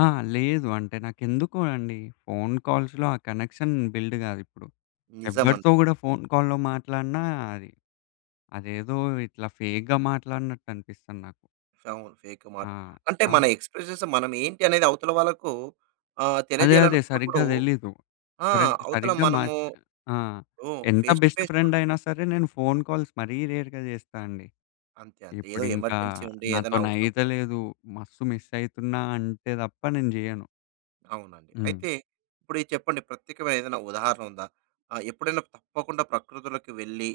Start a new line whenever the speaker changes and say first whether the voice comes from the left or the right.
left: ఆ! లేదు. అంటే నాకెందుకో అండి ఫోన్ కాల్స్‌‌లో ఆ కనెక్షన్ బిల్డ్ కాదు ఇప్పుడు. ఎవ్వరితో
right: నిజమండి.
left: కూడా ఫోన్ కాల్‌లో మాట్లాడినా అది, అదేదో ఇట్లా ఫేక్‌గా మాట్లాడినట్టనిపిస్తది నాకు.
right: అవును. ఫేకు
left: ఆ!
right: మాట అంటే
left: అం
right: మన ఎక్స్ప్రెషన్స్ మనం ఏంటి అనేది అవతల వాళ్ళకు ఆహ్,
left: అదే అదే.
right: తెలియజేయాలనుకున్నప్పుడు
left: సరిగ్గా తెలీదు.
right: ఆ!
left: కరక్
right: అవతల
left: సరిగ్గా
right: మనము
left: మాచ్ ఆ!
right: హ్మ్.
left: ఎంత
right: ఫేస్ టు
left: బెస్ట్
right: ఫేస్ చూడ
left: ఫ్రెండయినా సరే నేను ఫోన్ కాల్స్ మరీ రేర్‌గా చేస్తానండి.
right: అంతే అంతే. ఏదో
left: ఇప్పుడు ఇంకా
right: ఎమర్జెన్సీ ఉండి ఏదైనా అవసరం ప
left: నాతో‌నైతలేదు మస్తు మిసైతున్నా అంటే తప్ప నేను జేయ్యను.
right: అవునండి.
left: హ్మ్.
right: అయితే ఇప్పుడిది చెప్పండి? ప్రత్యేకమైన ఏదైనా ఉదాహరణ ఉందా? ఆహ్, ఎప్పుడైనా తప్పకుండా ప్రకృతులోకి వెళ్లి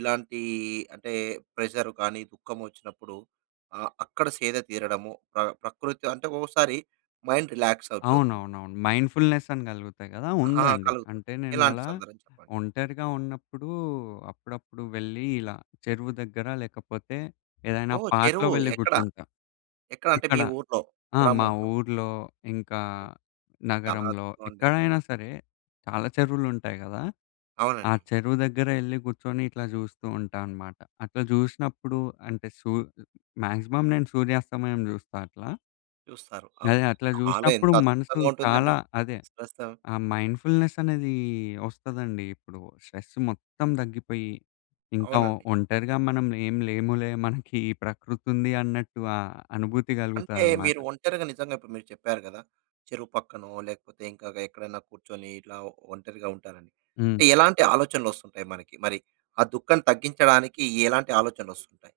right: ఇలాంటి అంటే ప్రెషర్ కానీ దుఃఖం వచ్చినప్పుడు ఆహ్, అక్కడ సేద తీరడము, ప్ర ప్రకృతి అంటే ఒక్కోసారి మైండ్ రిలాక్స్ అయిపోతుంది.
left: అవునవునవును. మైండ్‌ఫుల్‌నెసని కలుగుతాయి కదా
right: ఆ!
left: ఉందండి.
right: కలుగుతుంది.
left: అంటే నేను
right: ఎలాంటి
left: అలా
right: సందర్భం చెప్పండి?
left: ఒంటరిగా ఉన్నప్పుడు అప్పుడప్పుడు వెళ్ళి ఇలా చెరువు దగ్గర లేకపోతే ఏదైనా
right: ఓహ్!
left: పార్క్‌లో
right: చెరువు
left: వెళ్ళి
right: ఎక్కడ?
left: కూర్చుంటా,
right: ఎక్కడంటే
left: ఇక్కడ.
right: మీ ఊరి‌లో,
left: ఆ! మా
right: గ్రామంలో?
left: ఊరి‌లో ఇంకా
right: చాలా
left: నగరంలో
right: అధ్భుతమండి.
left: ఎక్కడైనా సరే చాలా చెరువులుంటాయి కదా! ఆ
right: అవునండి.
left: చెరువు దగ్గరే ఎళ్లి కూర్చొని ఇట్లా జూస్తూ ఉంటాన్నమాట అట్లా జుసినప్పుడు అంటే సూ మాక్సిమం నేను సూర్యాస్తమయం చూస్తా అట్లా.
right: చూస్తారు.
left: అదే
right: అవును.
left: అట్లా
right: చాలా ఎంత
left: జుసినప్పుడు మనసు
right: అద్భుతంగా ఉంటుందండి.
left: చాలా అదే
right: [unintelligible]
left: ఆ మైండ్‌ఫుల్‌నెసనేది వస్తదండి. ఇప్పుడు స్ట్రెస్ మొత్తం తగ్గిపోయి ఇంకా
right: అవునండి.
left: ఒంటరిగా మనం ఏం లేములే మనకి ఈ ప్రకృతుంది అన్నట్టు ఆ అనుభూతి
right: అంటే
left: కలుగుతాదన్నమాట.
right: మీరు ఒంటరిగా నిజంగా ఇప్పుడు మీరు చెప్పారు కదా! చెరువు పక్కనో లేకపోతే ఇంకా గ ఎక్కడైనా కూర్చొని ఇలా ఒంటరిగా ఉంటానని.
left: హ్మ్.
right: అంటే ఎలాంటి ఆలోచనలొస్తుంటాయి మనకి? మరి ఆ దుఃఖం తగ్గించడానికి ఎలాంటి ఆలోచనలొస్తుంటాయి?